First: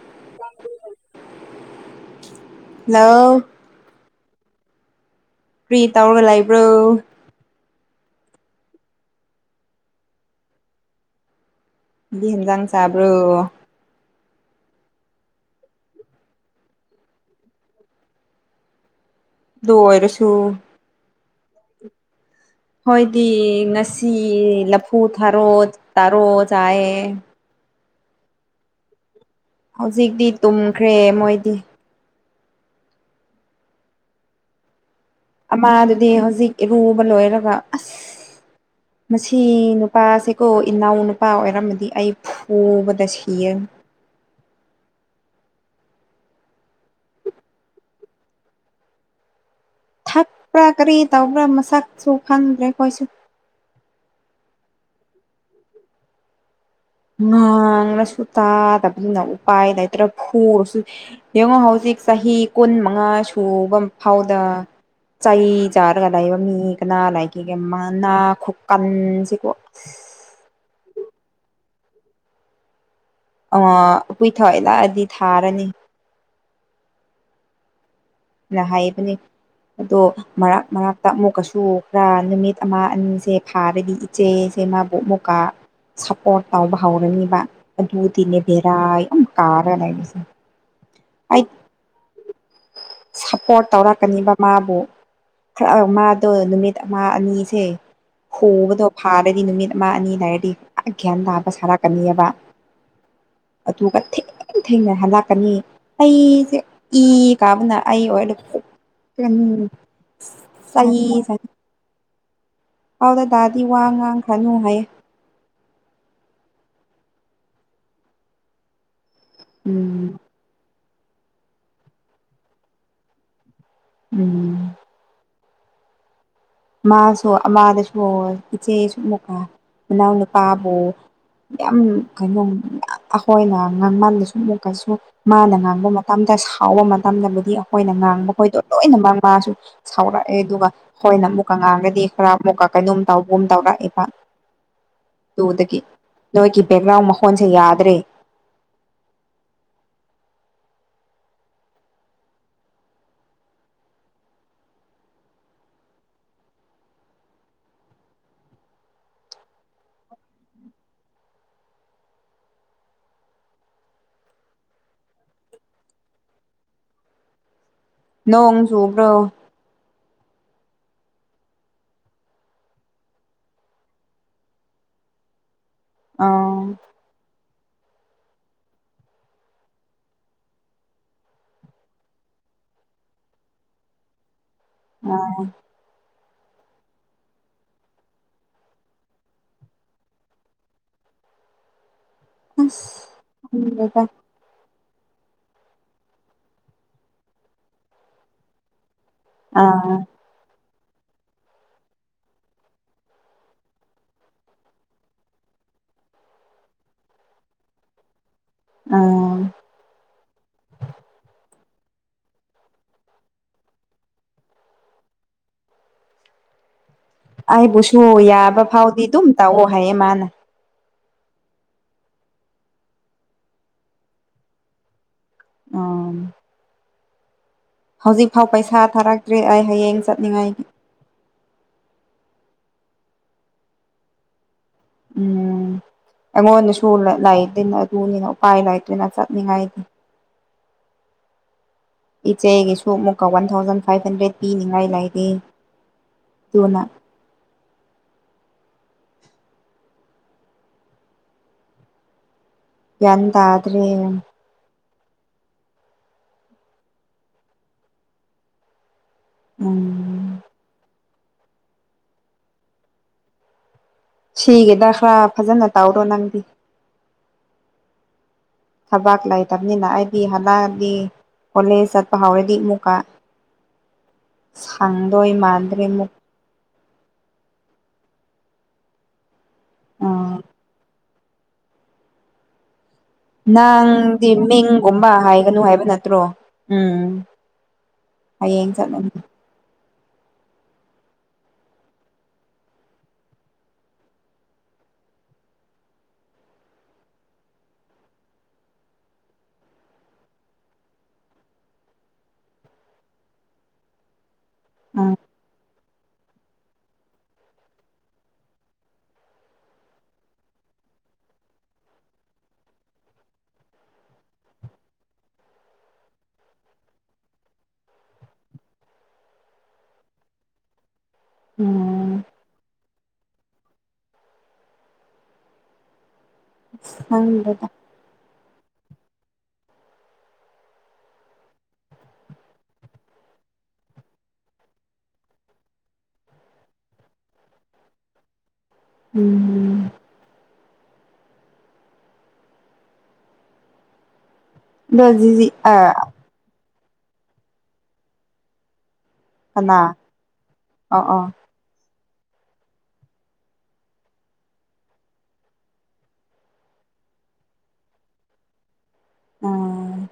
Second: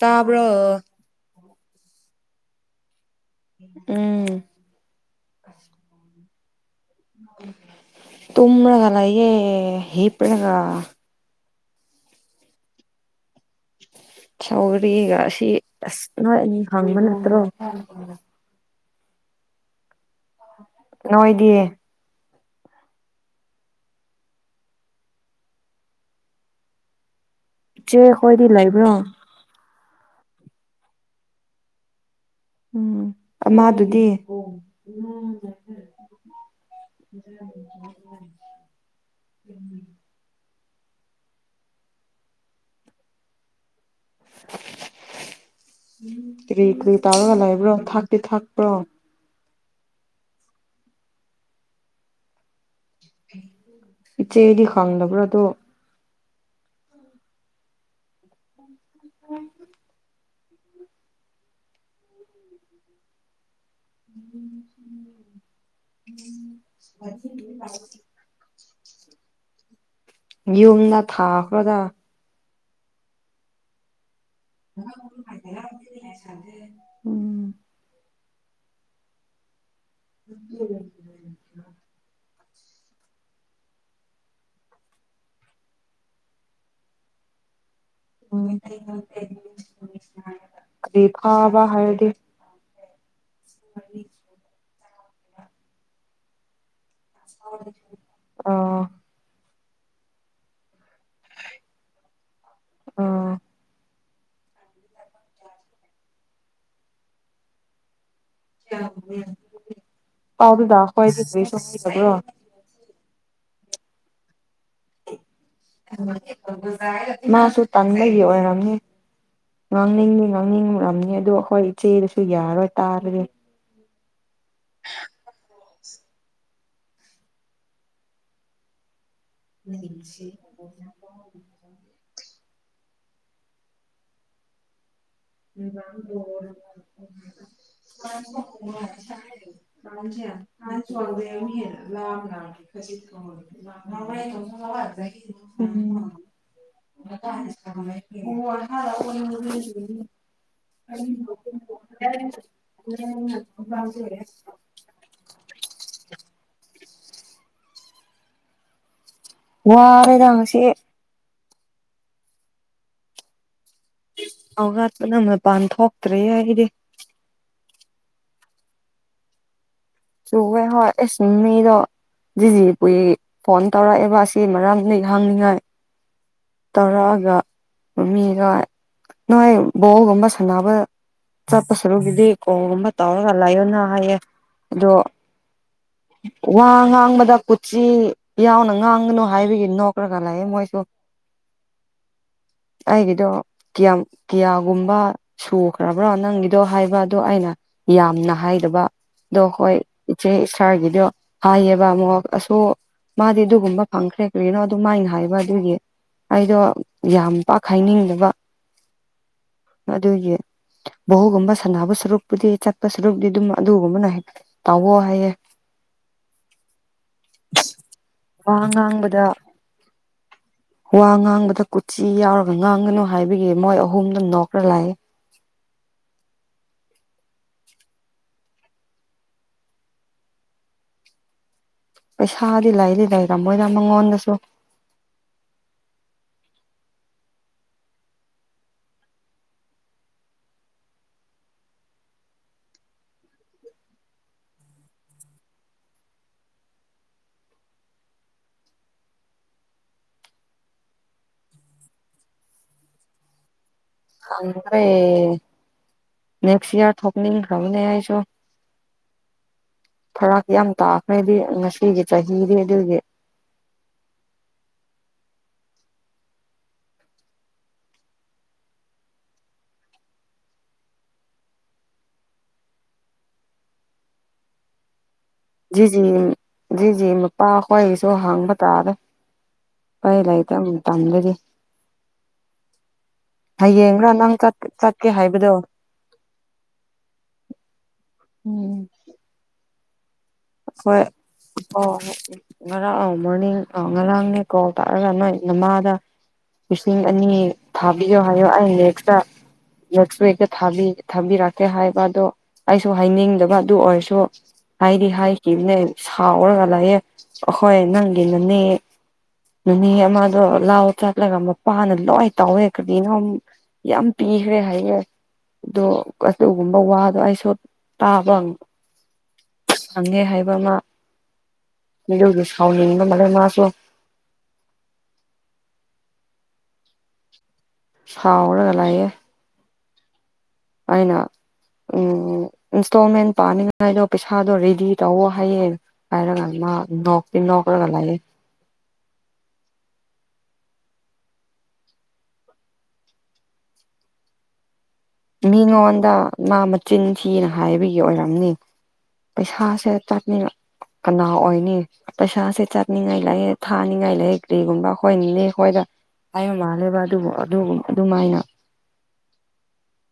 ꯇꯥꯕ꯭ꯔ [unintelligible] ꯎꯝ ꯀꯔꯤ ꯇꯧꯔꯒ ꯂꯩꯕ꯭ꯔꯣ ꯇꯨꯝꯃꯒꯂ ꯌꯦꯦ ꯍꯤꯄꯒ ꯍꯦꯟꯖꯪ ꯁꯥꯕ꯭ꯔꯣ ꯁꯧꯔꯤꯒ ꯑꯁꯤ ꯑꯁ ꯅꯣꯏ ꯑꯅꯤ ꯍꯪꯕ ꯅꯠꯇ꯭ꯔꯣ ꯂ ꯑꯣꯏꯔꯁꯨ ꯅꯣꯏꯒꯤ ꯍꯣꯏꯗꯤ ꯉꯁꯤ ꯂꯐꯨ ꯊꯥꯔꯣ ꯇꯥꯔꯣ ꯆꯥꯏꯑꯦ ꯆꯦ ꯍꯣꯏꯗꯤ ꯂꯩꯕ꯭ꯔꯣ ꯍꯧꯖꯤꯛꯇꯤ ꯇꯨꯝꯈ꯭ꯔꯦ ꯃꯣꯏꯗꯤ ꯎꯝ ꯑꯃꯗꯨꯗꯤ ꯑꯃꯥꯗꯨꯗꯤ ꯍꯧꯖꯤꯛ ꯏꯔꯨꯕ ꯂꯣꯏꯔꯒ ꯑꯁ ꯃꯁꯤ ꯅꯨꯄꯥꯁꯤ ꯀꯣ ꯏꯅꯥꯎ ꯅꯨꯄꯥ ꯑꯣꯏꯔꯝꯃꯗꯤ ꯑꯩ ꯐꯨꯕꯗ ꯁꯤꯌꯦ ꯀꯔꯤ ꯀꯔꯤ ꯇꯥꯕꯒ ꯂꯥꯏꯕ꯭ꯔꯣ ꯊꯥꯛꯇ ꯊꯥꯛꯄ꯭ꯔꯣ ꯊꯛꯄ꯭ꯔꯥ ꯀꯔꯤ ꯇꯧꯕ꯭ꯔꯥ ꯃꯁꯛꯁꯨ ꯈꯪꯗ꯭ꯔꯦ ꯑꯩꯈꯣꯏꯁꯨ ꯏꯆꯦꯗꯤ ꯈꯪꯗꯕ꯭ꯔꯣ ꯑ ꯑꯗꯨꯣ ꯉꯥꯡꯅꯁꯨ ꯇꯥꯗꯕꯅꯤꯅ ꯎꯄꯥꯏ ꯅꯇ꯭ꯔ ꯐꯨꯔꯁꯨ ꯌꯦꯡꯉꯣ ꯍꯧꯖꯤꯛ ꯍꯧ ꯆꯍꯤ ꯀꯨꯟ ꯃꯉꯥꯁꯨ ꯐꯕ ꯐꯥꯎꯗ ꯆꯩ ꯆꯥꯔꯒ ꯂꯩꯕ ꯃꯤ ꯀꯅꯥ ꯂꯒꯦꯒꯅꯥ ꯀꯟꯁꯤ ꯀꯣ ꯌꯨꯝꯗ ꯊꯥꯈ꯭ꯔꯗ ꯑ ꯀꯨꯏꯊꯣꯛꯏ ꯂꯛꯑꯗꯤ ꯊꯥꯔꯅꯤ ꯎꯝ ꯅ ꯍꯥꯏꯕꯅꯤ ꯑꯗꯣ ꯃꯔꯛ ꯃꯔꯛꯇ ꯑꯃꯨꯛꯀꯁꯨ ꯈꯔ ꯅꯨꯃꯤꯠ ꯑꯃ ꯑꯅꯤꯁꯦ ꯐꯥꯔꯗꯤ ꯏꯆꯦꯁꯦ ꯃꯥꯕꯨꯣꯛ ꯃꯨꯀꯥ ꯁꯞꯄꯣꯔꯠ ꯇꯥꯎꯕ ꯍꯧꯔꯅꯤꯕ ꯑꯗꯨꯗꯤꯅꯦ ꯎꯝ ꯕꯦꯔꯥ ꯌꯥꯝ ꯀꯥꯔ ꯂꯩꯏꯕꯁꯦ ꯀ ꯐꯥꯕ ꯍꯥꯏꯗꯤ ꯁꯞꯄꯣꯔꯠ ꯇꯧꯔꯛꯀꯅꯤꯕ ꯃꯥꯕꯨ ꯈꯔ ꯃꯥꯗꯣ ꯅꯨꯃꯤꯠ ꯅꯨꯠ ꯑꯃ ꯑꯅꯤꯁꯦ ꯑ ꯍꯨꯕꯗꯣ ꯐꯥꯔꯗꯤ ꯅꯨꯃꯤꯠ ꯑꯃ ꯑꯅꯤ ꯍꯥꯏꯔꯗꯤ ꯒ꯭ꯌꯥꯟ ꯇꯥꯑꯕ ꯁꯥꯔꯥ ꯀꯅꯤꯕ ꯑ ꯑꯗꯨꯒ ꯊ ꯊꯦꯡꯅ ꯍꯜꯂꯛꯀꯅꯤ ꯑꯩꯁꯦ ꯏ ꯀꯥꯕꯅ ꯑꯩ ꯑꯣꯏ ꯄꯥꯎꯗꯨꯗ ꯑꯩꯈꯣꯏꯗꯤ ꯁ ꯀꯔꯤꯁꯨ ꯍꯩꯇꯕ꯭ꯔꯣ ꯄꯥꯎꯗꯗꯥꯗꯤ ꯋꯥ ꯉꯥꯡꯈꯥꯅꯨ ꯍꯥꯏꯌꯦ ꯃꯥꯁꯨ ꯇꯟꯕꯒꯤ ꯑꯣꯏꯔꯝꯅꯤ ꯎꯝ ꯉꯥꯡꯅꯤꯡꯅꯤ [unintelligible] ꯑꯗꯣ ꯑꯩꯈꯣꯏ ꯏꯆꯦꯗꯨꯁꯨ ꯌꯥꯔꯔꯣꯏ ꯇꯥꯔꯗꯤ ꯎꯝ ꯃꯥꯁꯨ ꯑꯃꯗꯁꯨ ꯏꯆꯦꯁꯨ ꯃꯅꯥꯎꯅꯨꯄꯥꯕꯨ ꯌꯥꯝ ꯀꯩꯅꯣ ꯑꯩꯈꯣꯏꯅ ꯉꯥꯡꯃꯜꯂꯁꯨ ꯑꯃꯨꯛ ꯀꯁꯨ ꯃꯥꯅ ꯉꯥꯡꯕ ꯃꯇꯝꯗ ꯁꯥꯎꯕ ꯃꯇꯝꯗꯕꯨꯗꯤ ꯑꯩꯈꯣꯏꯅ ꯉꯥꯡꯕꯈꯣꯏꯗꯣ ꯂꯣꯏꯅ ꯃꯃꯥꯁꯨ ꯁꯥꯎꯔꯛ ꯑꯗꯨꯒ ꯍꯣꯏꯅꯃꯨꯛ ꯇꯧꯔꯛꯑꯦꯕ [unintelligible] ꯑꯗꯨꯗꯒꯤ ꯅꯣꯏꯒꯤ ꯕꯦꯛꯒ꯭ꯔꯥꯎꯟ ꯃꯈꯣꯟꯁꯦ ꯌꯥꯗ꯭ꯔꯦ [unintelligible] [inaudible] [inaudible] [inaudible] ꯋꯥꯔꯦꯗ ꯉꯁꯤ [unintelligible] ꯃꯄꯥꯟ ꯊꯣꯛꯇ꯭ꯔꯦ ꯑꯩꯗꯤ ꯅꯣꯡ ꯆꯨꯕ꯭ꯔꯣ ꯆꯨꯋꯦ ꯍꯣꯏ ꯏꯁ [unintelligible] ꯖꯤꯖꯤ ꯄꯨꯏ ꯐꯣꯟ ꯇꯧꯔꯛꯑꯦꯕ ꯑꯁꯤ ꯃꯔꯝꯅ ꯍꯪꯅꯤꯉꯥꯏ ꯑꯥ ꯇꯔꯥꯒ ꯃꯃꯤꯒ ꯅꯣꯏ ꯕꯣꯜ ꯒꯨꯝꯕ ꯁꯥꯟꯅꯕ ꯆꯞꯄ ꯁꯔꯨꯒꯤꯗꯤ ꯀꯣꯜ ꯒꯨꯝꯕ ꯇꯔꯒ ꯂꯩꯌꯣꯅ ꯍꯥꯏꯦ ꯑꯥ ꯋꯥ ꯉꯥꯡꯕꯗ ꯀꯨꯆꯤ ꯌꯥꯎꯅ ꯉꯥꯡꯒꯅꯨ ꯍꯥꯏꯕꯒꯤ ꯅꯣꯛꯈ꯭ꯔꯒ ꯂꯩ ꯃꯣꯏꯁꯨ [inaudible] ꯑꯁ ꯑꯩꯒꯤꯗꯣ ꯀꯤꯌꯥꯝ ꯈꯪꯗꯦꯗ ꯀꯌꯥ ꯒꯨꯝꯕ ꯁꯨꯈ꯭ꯔꯕ꯭ꯔꯣ ꯅꯪꯒꯤꯗꯣ ꯍꯥꯏꯕ ꯑꯗꯣ ꯑꯩꯅ ꯌꯥꯝꯅ ꯍꯥꯏꯗꯕ ꯑꯗꯣ ꯍꯣꯏ ꯑꯥ ꯏꯆꯦ ꯁꯥꯔꯒꯤꯗꯣ ꯍꯥꯏꯌꯦꯕ ꯑꯃꯨꯛ ꯑꯁꯨ ꯃꯥꯗꯤ ꯑꯗꯨꯒꯨꯝꯕ ꯐꯪꯈ꯭ꯔꯦ ꯀꯔꯤꯒꯤꯅꯣ ꯑꯗꯨ ꯃꯥꯏꯅ ꯍꯥꯏꯕ ꯑꯗꯨꯒꯤ ꯑꯩꯗꯣ ꯌꯥꯝ ꯄꯥꯛꯈꯥꯏꯅꯤꯡꯗꯕ ꯑꯥ ꯑꯗꯨꯒꯤ ꯕꯣꯜꯒꯝꯕꯥ ꯁꯥꯟꯅꯕ ꯁꯔꯨꯛꯄꯨꯗꯤ ꯆꯠꯄ ꯁꯔꯨꯛꯇꯗꯤ ꯑꯗꯨꯝ ꯑꯗꯨꯒꯨꯝꯕꯅ ꯍꯦꯟ ꯇꯧꯑꯣ ꯍꯥꯏꯌꯦ ꯑꯩꯕꯨꯁꯨ ꯌꯥꯕ ꯋꯥ ꯐꯥꯎꯗꯤ ꯉꯥꯡꯕꯗ ꯑꯗꯨꯝ ꯇꯧꯑꯣ ꯍꯥꯏꯌꯦ ꯃꯥꯅ ꯋꯥ ꯉꯥꯡꯕꯗ ꯀꯨꯆꯤ ꯌꯥꯎꯔꯒ ꯉꯥꯡꯒꯅꯨ ꯍꯥꯏꯕꯒꯤ ꯃꯣꯏ ꯑꯍꯨꯝꯗ ꯅꯣꯛꯈ꯭ꯔ ꯂꯥꯛꯏꯦ ꯑ ꯍꯧꯖꯤꯛꯐꯥꯎ ꯄꯩꯁꯥ ꯊꯥꯔꯛꯇ꯭ꯔꯦ ꯑꯩ ꯍꯌꯦꯡ ꯆꯠꯅꯤꯡꯉꯥꯏꯒꯤ ꯄꯩꯁꯥꯗꯤ ꯂꯩꯗꯤ ꯂꯩꯔꯝꯃꯣꯏꯗ ꯃꯉꯣꯟꯗꯁꯨ ꯎꯝ ꯑꯉꯣꯟꯅ ꯁꯨ ꯂꯩ ꯂꯩꯗꯤ ꯑꯗꯨꯅꯤ ꯑꯣꯄꯥꯏ ꯂꯥꯏꯇꯅ ꯆꯠꯅꯤꯡꯉꯥꯏꯗꯤ ꯏꯆꯦꯒꯤꯁꯨ ꯑꯃꯨꯛꯀ ꯋꯥꯟ ꯊꯥꯎꯖꯟ ꯐꯥꯏꯚ ꯍꯟꯗ꯭ꯔꯦꯠ ꯄꯤꯅꯤꯉꯥꯏ ꯂꯩꯔꯤ ꯇꯨꯅ ꯒꯌ꯭ꯥꯟ ꯇꯥꯗꯔꯦ ꯑꯦ ꯅꯦꯛꯁꯠ ꯏꯌꯔ ꯊꯣꯛꯅꯤꯡ ꯈꯔ꯭ꯕꯅꯦ ꯑꯩꯁꯨ ꯎꯝ ꯐꯔꯥꯛ ꯌꯥꯝ ꯇꯥꯈ꯭ꯔꯦꯗꯤ ꯉꯁꯤꯒꯤ ꯆꯍꯤꯗꯤ ꯑꯗꯨꯒꯤ ꯁꯤꯒꯤꯗ ꯈꯔ ꯐꯖꯅ ꯇꯧꯔꯣ ꯅꯪꯗꯤ ꯊꯕꯥꯛ ꯂꯩꯇꯕꯅꯤꯅ ꯑꯩꯗꯤ ꯍꯂꯛꯑꯗꯤ ꯀꯣꯂꯦꯖ ꯆꯠꯄ ꯍꯧꯥꯎꯔꯗꯤ ꯑꯃꯨꯛꯀ ꯁꯟ ꯑꯩ ꯃꯥꯟꯗꯔꯦ ꯖꯤꯖꯤ ꯃꯨꯛ ꯖꯤꯖꯤ ꯃꯄꯥꯈ꯭ꯣꯏꯒꯤꯁꯨ ꯍꯥꯡꯕ ꯇꯥꯔꯦ ꯑꯩꯈꯣꯏ ꯎꯝ ꯂꯩꯇ ꯃꯇꯝꯗꯗꯤ ꯍꯌꯦꯡꯔ ꯅꯪꯗꯤ ꯅꯪ ꯆꯠꯀꯦ ꯃꯤꯡꯒꯨꯝꯕ ꯍꯥꯏꯕꯗꯣ ꯍꯥꯏꯒꯅꯨ ꯍꯥꯏꯕ ꯅꯠꯇ꯭ꯔꯣ ꯎꯝ ꯍꯌꯦꯡ ꯆꯠꯂꯝ ꯑꯩꯈꯣꯏ ꯑꯣ ꯉꯔꯥꯡ ꯑ ꯃꯣꯔꯅꯤꯡ ꯑ ꯉꯔꯥꯡꯅꯦ ꯀꯣ ꯇꯥꯔꯒ ꯅꯣꯏ ꯅꯃꯥꯗ ꯂꯤꯁꯤꯡ ꯑꯅꯤ ꯊꯥꯕꯤꯌꯣ ꯍꯥꯏꯌꯣ ꯑꯩ ꯂꯦꯛꯁꯇ ꯅꯁꯣꯏꯒꯕꯤ ꯊꯥꯕꯤꯔꯛꯀꯦ ꯍꯥꯏꯕ ꯑꯗꯣ ꯑꯩꯁꯨ ꯍꯥꯏꯅꯤꯡꯗꯕ ꯑꯗꯨ ꯑꯣꯏꯔꯁꯨ ꯍꯥꯏꯗꯤ ꯎꯝ ꯍꯥꯏ ꯅꯦ ꯁꯥꯎꯔꯒ ꯂꯥꯛꯑꯦ ꯑꯩꯈꯣꯏ ꯅꯪꯒꯤꯅꯅꯦ ꯅꯨꯅꯤ ꯑꯃꯗꯣ ꯂꯥꯎ ꯆꯠꯂꯒ ꯃꯄꯥꯅ ꯂꯣꯏ ꯇꯥꯎꯋꯦ ꯀꯗꯤꯅꯣ ꯌꯥꯝ ꯄꯤꯈ꯭ꯔꯦ ꯍꯥꯏꯌꯦ ꯑꯗꯣ ꯑꯗꯨꯒꯨꯝꯕ ꯋꯥꯗꯣ ꯑꯩꯁꯨ ꯇꯥꯕꯪ ꯐꯪꯉꯦ ꯍꯥꯏꯕ ꯑꯃ ꯎꯝ ꯃꯤꯒꯤ ꯁꯥꯎꯅꯤꯡꯉ ꯃ ꯃꯥꯁꯨꯣ ꯍꯪꯗ ꯍꯥꯎ ꯑꯣꯅꯒ ꯂꯌꯦ ꯑꯅ ꯎꯝ ꯏꯟꯁꯇꯣꯜꯃꯦꯟ ꯄꯥꯅꯤꯉꯥꯏꯗꯣ ꯄꯩꯁꯥꯗꯣ ꯔꯦꯗꯤ ꯇꯧꯋ ꯍꯥꯏꯌꯦꯦ ꯍꯥꯏꯔꯒ ꯅ ꯅꯧꯀꯔꯒ ꯂꯦ ꯎꯝ ꯎ ꯑꯗꯣ ꯖꯤꯖꯤ ꯑ ꯃꯤꯉꯣꯟꯗ ꯃꯥ ꯃꯆꯤꯟ ꯊꯤꯅ ꯍꯥꯏꯕꯒꯤ ꯑꯣꯏꯔꯝꯅꯤ ꯀꯅꯥ ꯄꯩꯁꯥꯁꯦ ꯆꯠꯅꯤꯡꯅ ꯑꯣ ꯀꯅꯥ ꯑꯣ ꯑꯣꯏꯅꯤ ꯄꯩꯁꯥꯁꯦ ꯆꯠꯅꯤꯡꯉꯥꯏ ꯂꯥꯏꯑꯦ ꯊꯥꯅꯤꯡꯉꯥꯏ ꯂꯩꯥꯏꯑꯦ ꯀꯔꯤꯒꯨꯝꯕ ꯑꯩꯈꯣꯏꯅꯦ ꯑꯩꯈꯣꯏꯗ ꯍꯥꯏꯕ ꯃꯥꯜꯂꯦꯕ ꯑꯗꯨꯕꯨ ꯑꯗꯨꯃꯥꯏꯅ ꯎꯝ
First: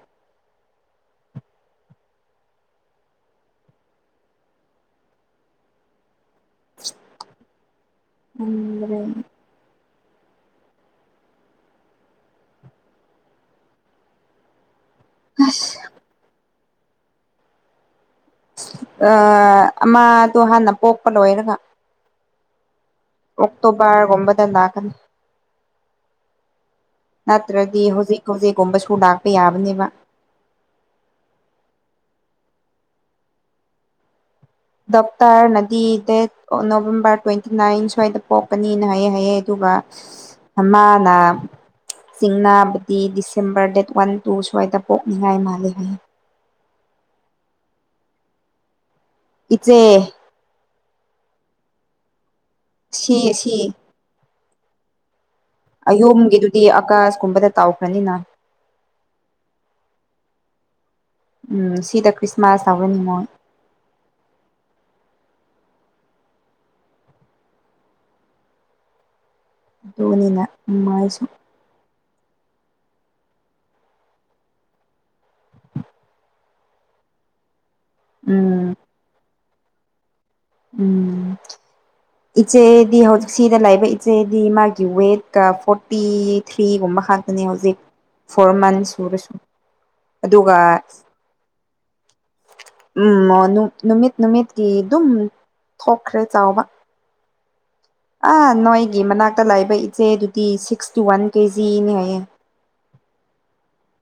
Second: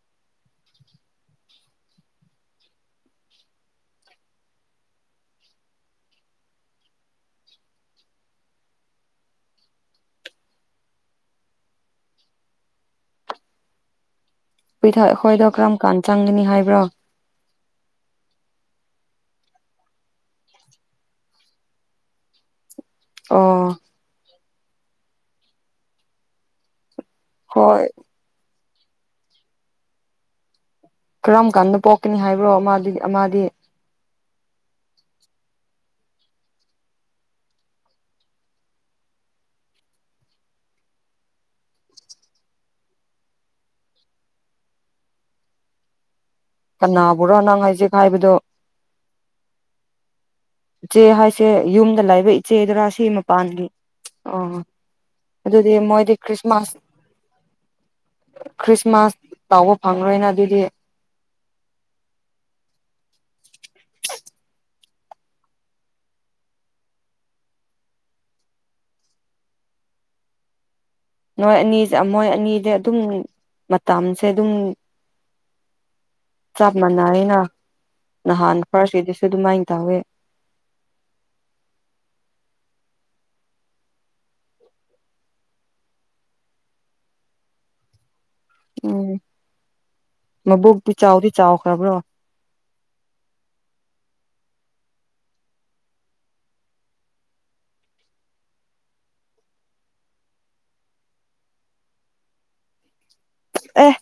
ꯑꯦ ꯄꯊ ꯑꯩꯈꯣꯏꯗ ꯀꯔꯝ ꯀꯥꯟ ꯆꯪꯒꯅꯤ ꯍꯥꯏꯕ꯭ꯔꯣ ꯑꯃꯗꯣ ꯍꯥꯟꯅ ꯄꯣꯛꯄ ꯂꯣꯏꯔꯒ ꯑꯣ ꯑꯣꯛꯇꯣꯕꯔ ꯑꯣꯕꯗ ꯂꯒꯅꯤ ꯅꯠꯇ꯭ꯔꯗꯤ ꯍꯣꯏ ꯍꯧꯖꯤꯛ ꯍꯧꯖꯤꯛꯒꯨꯝꯕ ꯁꯣ ꯂꯥꯛꯄ ꯌꯥꯕꯅꯦꯕ ꯀꯔꯝ ꯀꯥꯟꯗ ꯄꯣꯛꯀꯅꯤ ꯍꯥꯏꯕ꯭ꯔꯣ ꯃꯥꯗꯤ ꯗꯣꯛꯇꯔꯅꯗꯤ ꯗꯦꯠ ꯅꯣꯕꯦꯝꯕꯔ ꯇ꯭ꯋꯦꯟꯇꯤ ꯅꯥꯏꯟ ꯁ꯭ꯋꯥꯏꯗ ꯄꯣꯛꯀꯅꯤꯅ ꯍꯥꯏꯌꯦ ꯍꯥꯏꯑꯌꯦ ꯑꯗꯨ ꯃꯅ ꯆꯤꯡꯅꯥꯕꯗꯤ ꯗꯤꯁꯦꯝꯕꯔ ꯗꯦꯠ ꯋꯥꯟ ꯇꯨ ꯁ꯭ꯋꯥꯏꯗ ꯄꯣꯛꯅꯤꯡꯉꯥꯏ ꯃꯥꯜꯜꯂꯤꯦ ꯍꯥꯏꯌꯦ ꯀꯅꯥꯕꯨꯔꯣ ꯅꯪ ꯍꯥꯏꯖꯤ ꯍꯥꯏꯕꯗꯣ ꯏꯆꯦ ꯏꯆꯦ ꯍꯥꯏꯁꯦ ꯌꯨꯝꯗ ꯂꯥꯏꯕ ꯏꯆꯦꯗꯨꯔ ꯁꯤ ꯃꯄꯥꯟꯒꯤ ꯑꯣ ꯑꯗꯨꯗꯤ ꯃꯣꯏꯗꯤ ꯑꯌꯣꯝꯒꯤꯗꯨꯗꯤ ꯈ꯭ꯔꯤꯁꯃꯥꯁ ꯑꯀꯥꯁ ꯀꯨꯝꯕꯗ ꯇꯥꯎꯈ꯭ꯔꯅꯤꯅ ꯈ꯭ꯔꯤꯁꯃꯥꯁ ꯇꯕ ꯐꯪꯔꯣꯏꯅ ꯑꯗꯨꯗꯤ ꯎꯝ ꯁꯤꯗ ꯈ꯭ꯔꯤꯁꯃꯥꯁ ꯌꯥꯋꯅꯤꯉꯣ ꯙꯣꯅꯤꯅ ꯃꯥꯥꯏꯁꯨꯨ ꯅꯣꯏ ꯑꯅꯤꯁꯦ ꯃꯣꯏ ꯑꯅꯤꯗꯤ ꯑꯗꯨꯝ ꯃꯇꯝꯁꯦ ꯑꯗꯨꯝ ꯆꯞ ꯃꯥꯟꯅꯔꯤꯅ ꯅꯍꯥꯟ ꯎꯝ ꯐꯥꯔꯁꯀꯤꯗꯁꯨ ꯑꯗꯨꯃꯥꯏꯅ ꯇꯧꯋꯦ ꯎꯝ ꯏꯆꯦꯗꯤ ꯍꯧꯖꯤꯛ ꯁꯤꯗ ꯂꯩꯕ ꯏꯆꯦꯗꯤ ꯃꯥꯒꯤ ꯋꯦꯠꯀ ꯐꯣꯔꯇꯤ ꯊ꯭ꯔꯤꯒꯨꯝꯕ ꯃꯈꯗꯅꯤ ꯍꯧꯖꯤꯛ ꯐꯣꯔ ꯃꯟꯁ ꯎꯝ ꯁꯨꯔꯁꯨ ꯑꯗꯨꯒ ꯃꯕꯨꯛꯇꯤ ꯆꯥꯎꯗꯤ ꯆꯥꯎꯈ꯭ꯔꯕ꯭ꯔꯣ ꯎꯝ ꯅꯨꯃꯤꯠ ꯅꯨꯃꯤꯠ ꯤ ꯑꯗꯨꯝ ꯊꯣꯛꯈ꯭ꯔꯦ ꯆꯥꯎꯕ ꯑꯥ ꯅꯣꯏꯒꯤ ꯃꯅꯥꯛꯇ ꯂꯥꯛꯏꯕ ꯏꯆꯦꯗꯨꯗꯤ ꯁꯤꯛꯁ ꯇꯨ ꯋꯥꯟ ꯀꯦꯖꯤꯅꯦ ꯍꯥꯏꯌꯦ [unintelligible] ꯑꯦ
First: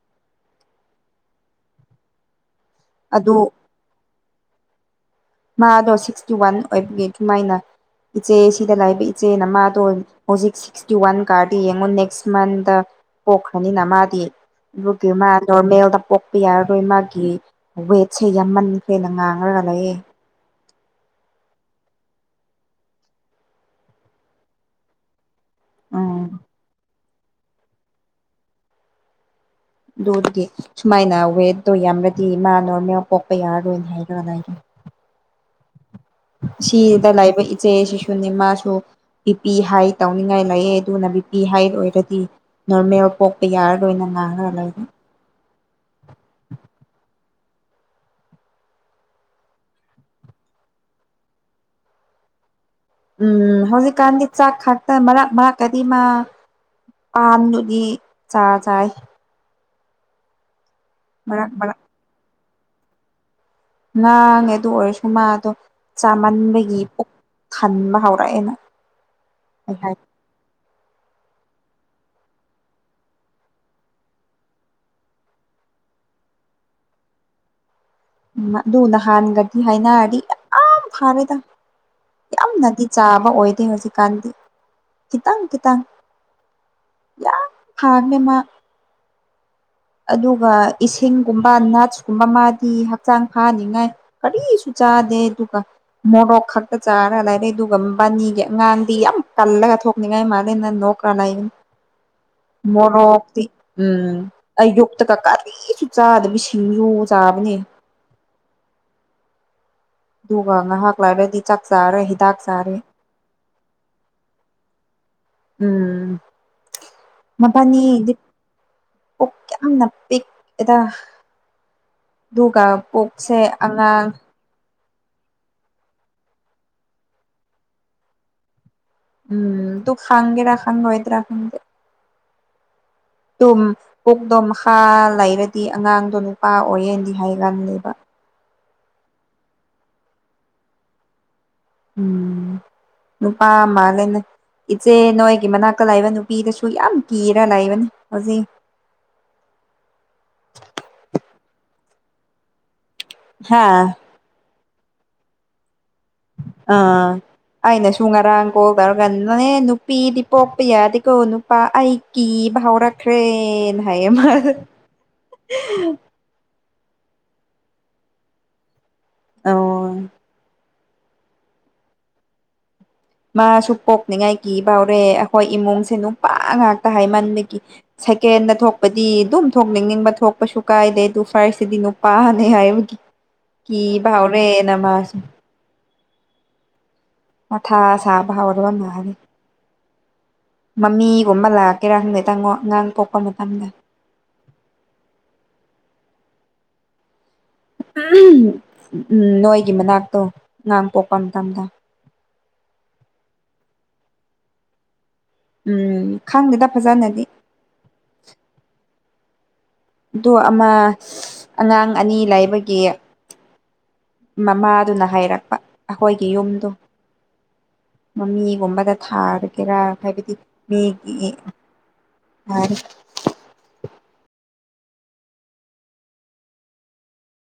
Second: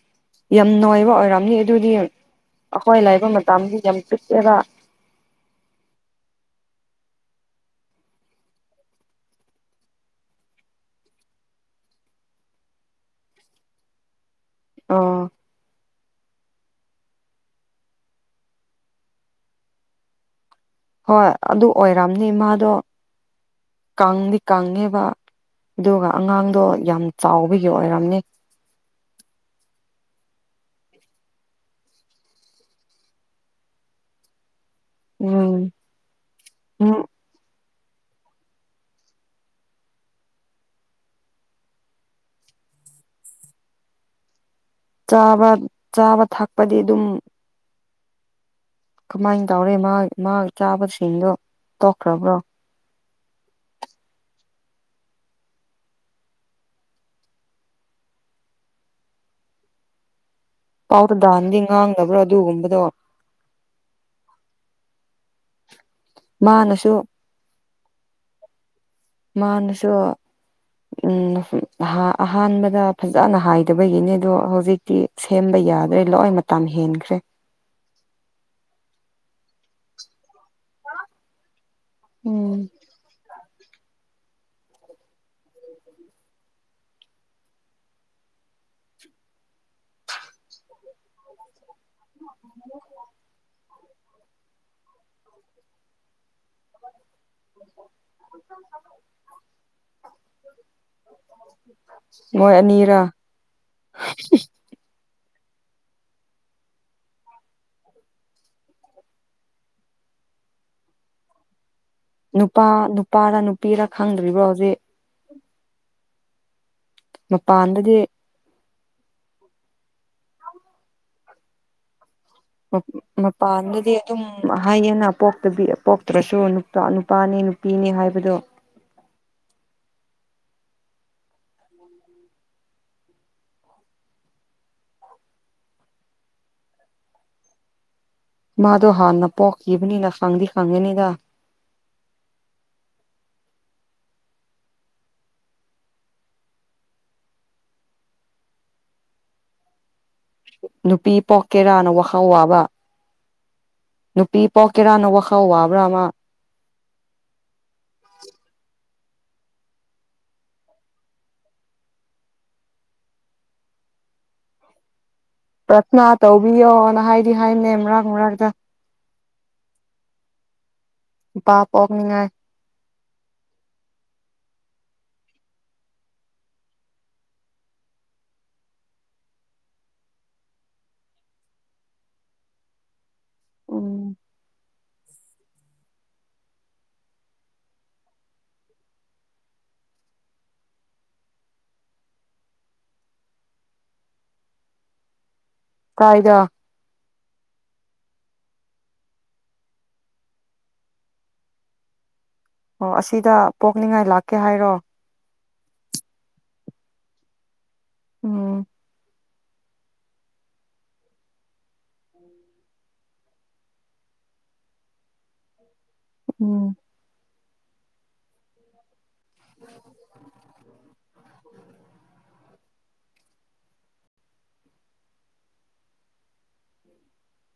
ꯌꯥꯝ ꯅꯨꯡꯉꯥꯏꯕ ꯑꯣꯏꯔꯝꯅꯤ ꯑꯗꯨꯗꯤ ꯑꯩꯈꯣꯏ ꯂꯥꯏꯕ ꯑꯗꯨ ꯃꯇꯝꯗꯤ ꯌꯥꯝꯤ ꯑꯦꯔꯥꯛ ꯃꯥꯗꯣ ꯁꯤꯛꯁꯇꯤ ꯋꯥꯟ ꯑꯣꯏꯕꯒꯤꯦ ꯀꯃꯥꯏꯅ ꯏꯆꯦ ꯁꯤꯗ ꯂꯥꯛꯕ ꯏꯆꯦꯅꯃꯗꯣ ꯍꯧꯖꯤꯛ ꯁꯤꯛꯁꯇꯤ ꯋꯥꯟ ꯀꯥꯔꯗ ꯌꯦꯡꯉꯣ ꯅꯦꯛꯁ ꯃꯟꯇ ꯄꯣꯛꯈ꯭ꯔꯅꯤꯅ ꯃꯥꯗꯤ ꯑꯗꯨꯒꯤ ꯑꯥ ꯃꯥ ꯅꯣꯔꯃꯦꯜꯗ ꯌꯥꯔꯔꯣꯏ ꯃꯥꯒꯤ ꯋꯦꯠꯁꯦ ꯌꯥꯝꯃꯟꯈ꯭ꯔꯦꯅ ꯉꯥꯡꯉꯒ ꯂꯩꯑ ꯍꯣꯏ ꯑꯗꯨ ꯑꯣꯏꯔꯝꯅꯤ ꯏꯃꯥꯗꯣ ꯀꯥꯡꯪꯗꯤ ꯀꯪꯉꯦꯕ ꯑꯗꯨꯒ ꯎꯝ ꯑꯉꯥꯡꯗꯣ ꯌꯥꯝ ꯆꯥꯎꯕꯒꯤ ꯑꯣꯏꯔꯝꯅꯦ ꯑꯗꯨ ꯑꯗꯨꯗꯤ ꯁꯨꯃꯥꯏꯅ ꯋꯦꯠꯇꯣ ꯌꯥꯝꯔꯗꯤ ꯃꯥ ꯅꯣꯔꯃꯦꯜ ꯄꯣꯛꯄ ꯌꯥꯔꯔꯣꯏꯅ ꯍꯥꯏꯈ꯭ꯔꯒꯅ ꯍꯥꯏꯦ ꯎꯝ ꯎꯝ ꯁꯤꯗ ꯂꯥꯛꯕ ꯆꯦ ꯁꯤꯁꯨꯅꯦꯃꯁꯨ ꯕꯤꯄꯤ ꯍꯥꯏ ꯇꯧꯅꯤꯡꯉꯥꯏ ꯂꯩꯑꯦ ꯑꯗꯨꯅ ꯕꯤꯄꯤ ꯍꯥꯏ ꯑꯣꯏꯔꯗꯤ ꯅꯣꯔꯃꯦꯜ ꯄꯣꯛꯄ ꯌꯥꯔꯒꯣꯏ ꯑꯣꯏꯅ ꯉꯥꯡꯉꯒ ꯂꯩꯔꯦ ꯆꯥꯕ ꯆꯥꯕ ꯊꯛꯄꯗꯤ ꯑꯗꯨꯝ ꯀꯃꯥꯏꯅ ꯇꯧꯔꯤꯦ ꯃꯥ ꯃꯥ ꯆꯥꯕꯁꯤꯡꯗꯣ ꯇꯣꯛꯈ꯭ꯔꯕ꯭ꯔꯣ ꯎꯝ ꯍꯧꯖꯤꯛꯀꯥꯟꯗꯤ ꯆꯥꯛ ꯈꯥꯛꯛꯇ ꯃꯔꯛ ꯃꯔꯛꯀꯗꯤ ꯃꯥ ꯄꯥꯟꯗꯨꯗꯤ ꯆꯥ ꯆꯥꯏ ꯄꯥꯎꯗ ꯃꯔꯛ ꯗꯥꯟꯗꯤ ꯃꯔꯛ ꯉꯥꯡꯗꯕ꯭ꯔꯣ ꯑꯗꯨꯒꯨꯝꯕꯗꯣ ꯉꯥꯡꯉꯦ ꯑꯗꯨ ꯑꯣꯏꯔꯁꯨ ꯃꯥꯗꯣ ꯆꯥꯃꯟꯕꯒꯤ ꯃꯥꯅꯁꯨ ꯈꯟꯕ ꯍꯧꯔꯛꯑꯦꯅ ꯑꯩ ꯃꯥꯅꯁꯨ ꯍꯥꯏ ꯎꯝ ꯑꯍꯥꯟꯕꯗ ꯐꯖꯅ ꯍꯥꯏꯗꯕꯒꯤꯅꯤ ꯑꯗꯣ ꯍꯧꯖꯤꯛꯇꯤ ꯁꯦꯝꯕ ꯌꯥꯗ꯭ꯔꯦ ꯂꯣꯏ ꯃꯊ ꯥꯟ ꯍꯦꯟꯈ꯭ꯔꯦ ꯎ ꯑꯗꯨꯅ ꯍꯥꯟꯒꯗꯤ ꯍꯥꯏꯅꯔꯗꯤ ꯌꯥꯝ ꯊꯥꯔꯦꯗ ꯎꯝ ꯌꯥꯝꯅꯗꯤ ꯆꯥꯕ ꯑꯣꯏ ꯑꯗꯨ ꯍꯧꯖꯤꯛꯀꯥꯟꯗꯤ ꯈꯤꯇꯪ ꯈꯤꯇꯪ ꯌꯥ ꯐꯥꯔ ꯃꯥ ꯑꯗꯨꯒ ꯏꯁꯤꯡꯒꯨꯝꯕ ꯅꯥꯠꯁꯀꯨꯝꯕ ꯃꯥꯗꯤ ꯍꯛꯆꯥꯡ ꯐꯅꯤꯡꯉꯥꯏ ꯀꯔꯤꯁꯨ ꯆꯥꯗꯦ ꯇꯨ ꯃꯣꯣ ꯈꯇ ꯆꯥ ꯈꯔ ꯂꯥꯏꯔꯛꯦ ꯑꯗꯨꯒꯕꯥꯅꯤꯒꯤ ꯑꯉꯥꯡꯗꯤ ꯌꯥꯝ ꯀꯜꯂꯒ ꯊꯣꯛꯅꯤꯡꯉꯥꯏ ꯃꯥꯜꯂꯦ ꯅꯪ ꯅꯣꯛ ꯈꯔ ꯂ ꯃꯣꯏ ꯑꯅꯤꯔ ꯃꯣꯔꯣꯛꯛꯇꯤ ꯎꯝ ꯌꯛꯇ ꯀꯥꯀꯥ ꯂꯤꯁꯨ ꯆꯥꯗꯕꯤ ꯁꯤꯡꯖꯨ ꯆꯥꯕꯅꯦ ꯑꯗꯨꯒ ꯉꯥꯏꯍꯥꯛ ꯂꯥꯏꯔꯗꯤ ꯆ ꯅꯨꯄꯥ ꯅꯨꯄꯥꯔ ꯅꯨꯄꯤꯔ ꯈꯪꯗ꯭ꯔꯤꯕ꯭ꯔꯣ ꯍꯧꯖꯤꯛ ꯎꯝ ꯃꯄꯥꯟꯗꯗꯤ ꯑꯣ ꯀꯅ ꯄꯤ ꯑꯦ ꯃꯄꯗꯤ ꯑꯗꯨ ꯑꯉꯥꯡ ꯑꯗꯨꯝ ꯍꯥꯏꯌꯦꯅ ꯄꯇꯕꯤ ꯄꯣꯛꯇ꯭ꯔꯁꯨꯄꯥ ꯅꯨꯄꯥꯅꯦ ꯅꯨꯄꯤꯅꯦ ꯍꯥꯏꯕꯗꯣ ꯎꯝ ꯇꯨꯡ ꯈꯒꯦ ꯔ ꯈꯥꯒ ꯍꯗꯔ ꯈꯪꯗꯦ ꯇꯨꯝ ꯄꯣꯛꯗꯣꯝ ꯍꯥ ꯂꯩꯔꯗꯤ ꯑꯉꯥꯡꯗꯣ ꯅꯨꯄꯥ ꯑꯣꯏꯌꯦꯅꯗꯤ ꯍꯥꯏ ꯀꯥꯟ ꯂꯩꯕ ꯃꯥꯗꯣ ꯍꯥꯥꯟꯅ ꯄꯣꯀꯤꯕꯅꯤꯅ ꯈꯪꯗꯤ ꯈꯪꯉꯦꯅꯤꯗ ꯎꯝ ꯅ ꯄꯥ ꯃꯥ ꯂꯩꯅ ꯏꯆꯦ ꯅꯣꯏꯒꯤ ꯃꯅꯥꯛꯇ ꯂꯥꯛꯏꯕ ꯅꯨꯄꯤꯗꯁꯨ ꯌꯥꯝ ꯀꯤꯔ ꯂꯥꯛꯏꯕꯅꯤ ꯍꯧꯖꯤꯛ [unintelligible] ꯅꯨꯄꯤ ꯄꯣꯛꯀꯦꯔꯥꯅ ꯋꯥꯈꯥꯎ ꯋꯥꯕ ꯍꯥꯥ ꯄꯣꯛ ꯀꯦꯔꯥꯅ ꯋꯥꯈꯥꯎ ꯋꯥꯕ꯭ꯔꯥ ꯑꯃ ꯑꯥ ꯑꯩꯅꯁꯨ ꯉꯔꯥꯡ ꯀꯣꯜ ꯇꯧꯔꯒꯥꯟꯅꯦ ꯅꯨꯄꯤꯗꯤ ꯄꯣꯛꯄ ꯌꯥꯗꯤꯀꯣ ꯅꯨꯄꯥ ꯑꯩ ꯀ ꯕ ꯍꯧꯔꯈ꯭ꯔꯦꯅ ꯍꯥꯏꯌꯦ ꯑꯃ ꯄ꯭ꯔꯊꯅꯥ ꯇꯧꯕꯤꯌꯣꯅ ꯍꯥꯏꯗꯤ ꯍꯥꯏꯅꯦ ꯃꯔꯛ ꯃꯔꯨꯔꯥꯛꯛꯇ ꯑ ꯄ ꯄꯅꯤꯡꯉ ꯃꯥꯁꯨ ꯄꯣꯛꯅꯤꯉꯥꯏ ꯀꯤ ꯐꯧꯔꯦ ꯑꯩꯈꯣꯏ ꯏꯃꯨꯡꯁꯦ ꯅꯨꯄꯥ ꯉꯥꯛꯇ ꯍꯥꯏꯃꯟꯕꯒꯤ ꯁꯦꯀꯦꯟꯗ ꯊꯣꯛꯄꯗꯤ ꯑꯗꯨꯝ ꯊꯣꯛꯅꯤꯡꯅꯤꯡꯕ ꯊꯣꯛꯄꯁꯨ ꯀꯥꯏꯗꯦ ꯑꯗꯨ ꯐꯥꯔꯁꯁꯤꯗꯤ ꯅꯨꯄꯥꯅꯤ ꯍꯥꯏꯕꯒꯤ ꯎꯝ ꯀ ꯥꯎꯅꯦ ꯅꯃꯖ ꯃꯊꯥ ꯁꯥꯕ ꯍꯧꯔꯒ ꯃꯃꯤꯒꯨꯝꯕ ꯂꯥꯛꯀꯦꯔꯥ ꯍꯪꯗꯦ ꯇꯪꯉꯣ ꯑꯉꯥꯡ ꯄꯣꯛꯄ ꯃꯇꯝꯗ [inaudible] ꯀꯥꯏꯗ ꯎꯝ ꯅꯣꯏꯒꯤ ꯃꯅꯥꯛꯇꯣ ꯉꯥꯡ ꯄꯣꯛꯄ ꯃꯇꯝꯗ ꯑꯣ ꯑꯁꯤꯗ ꯄꯣꯛꯅꯤꯡꯉꯥꯏ ꯂꯥꯛꯀꯦ ꯍꯥꯏꯔꯣ ꯎꯝ ꯈꯪꯗꯦꯗ ꯐꯖꯅꯗꯤ ꯑꯣꯝ ꯑꯗꯨ ꯑꯃ ꯑꯉꯥꯡ ꯑꯅꯤ ꯂꯥꯏꯕꯒꯤ ꯃꯃꯥꯗꯨꯅ ꯍꯥꯏꯔꯛꯄ ꯑꯩꯈꯣꯏꯒꯤ ꯌꯨꯝꯗꯣ ꯎꯝ ꯃꯃꯤꯒꯨꯝꯕꯗ ꯊꯔꯛ ꯀꯦꯔ ꯀꯥꯏꯕꯗꯤ ꯃꯤ ꯑ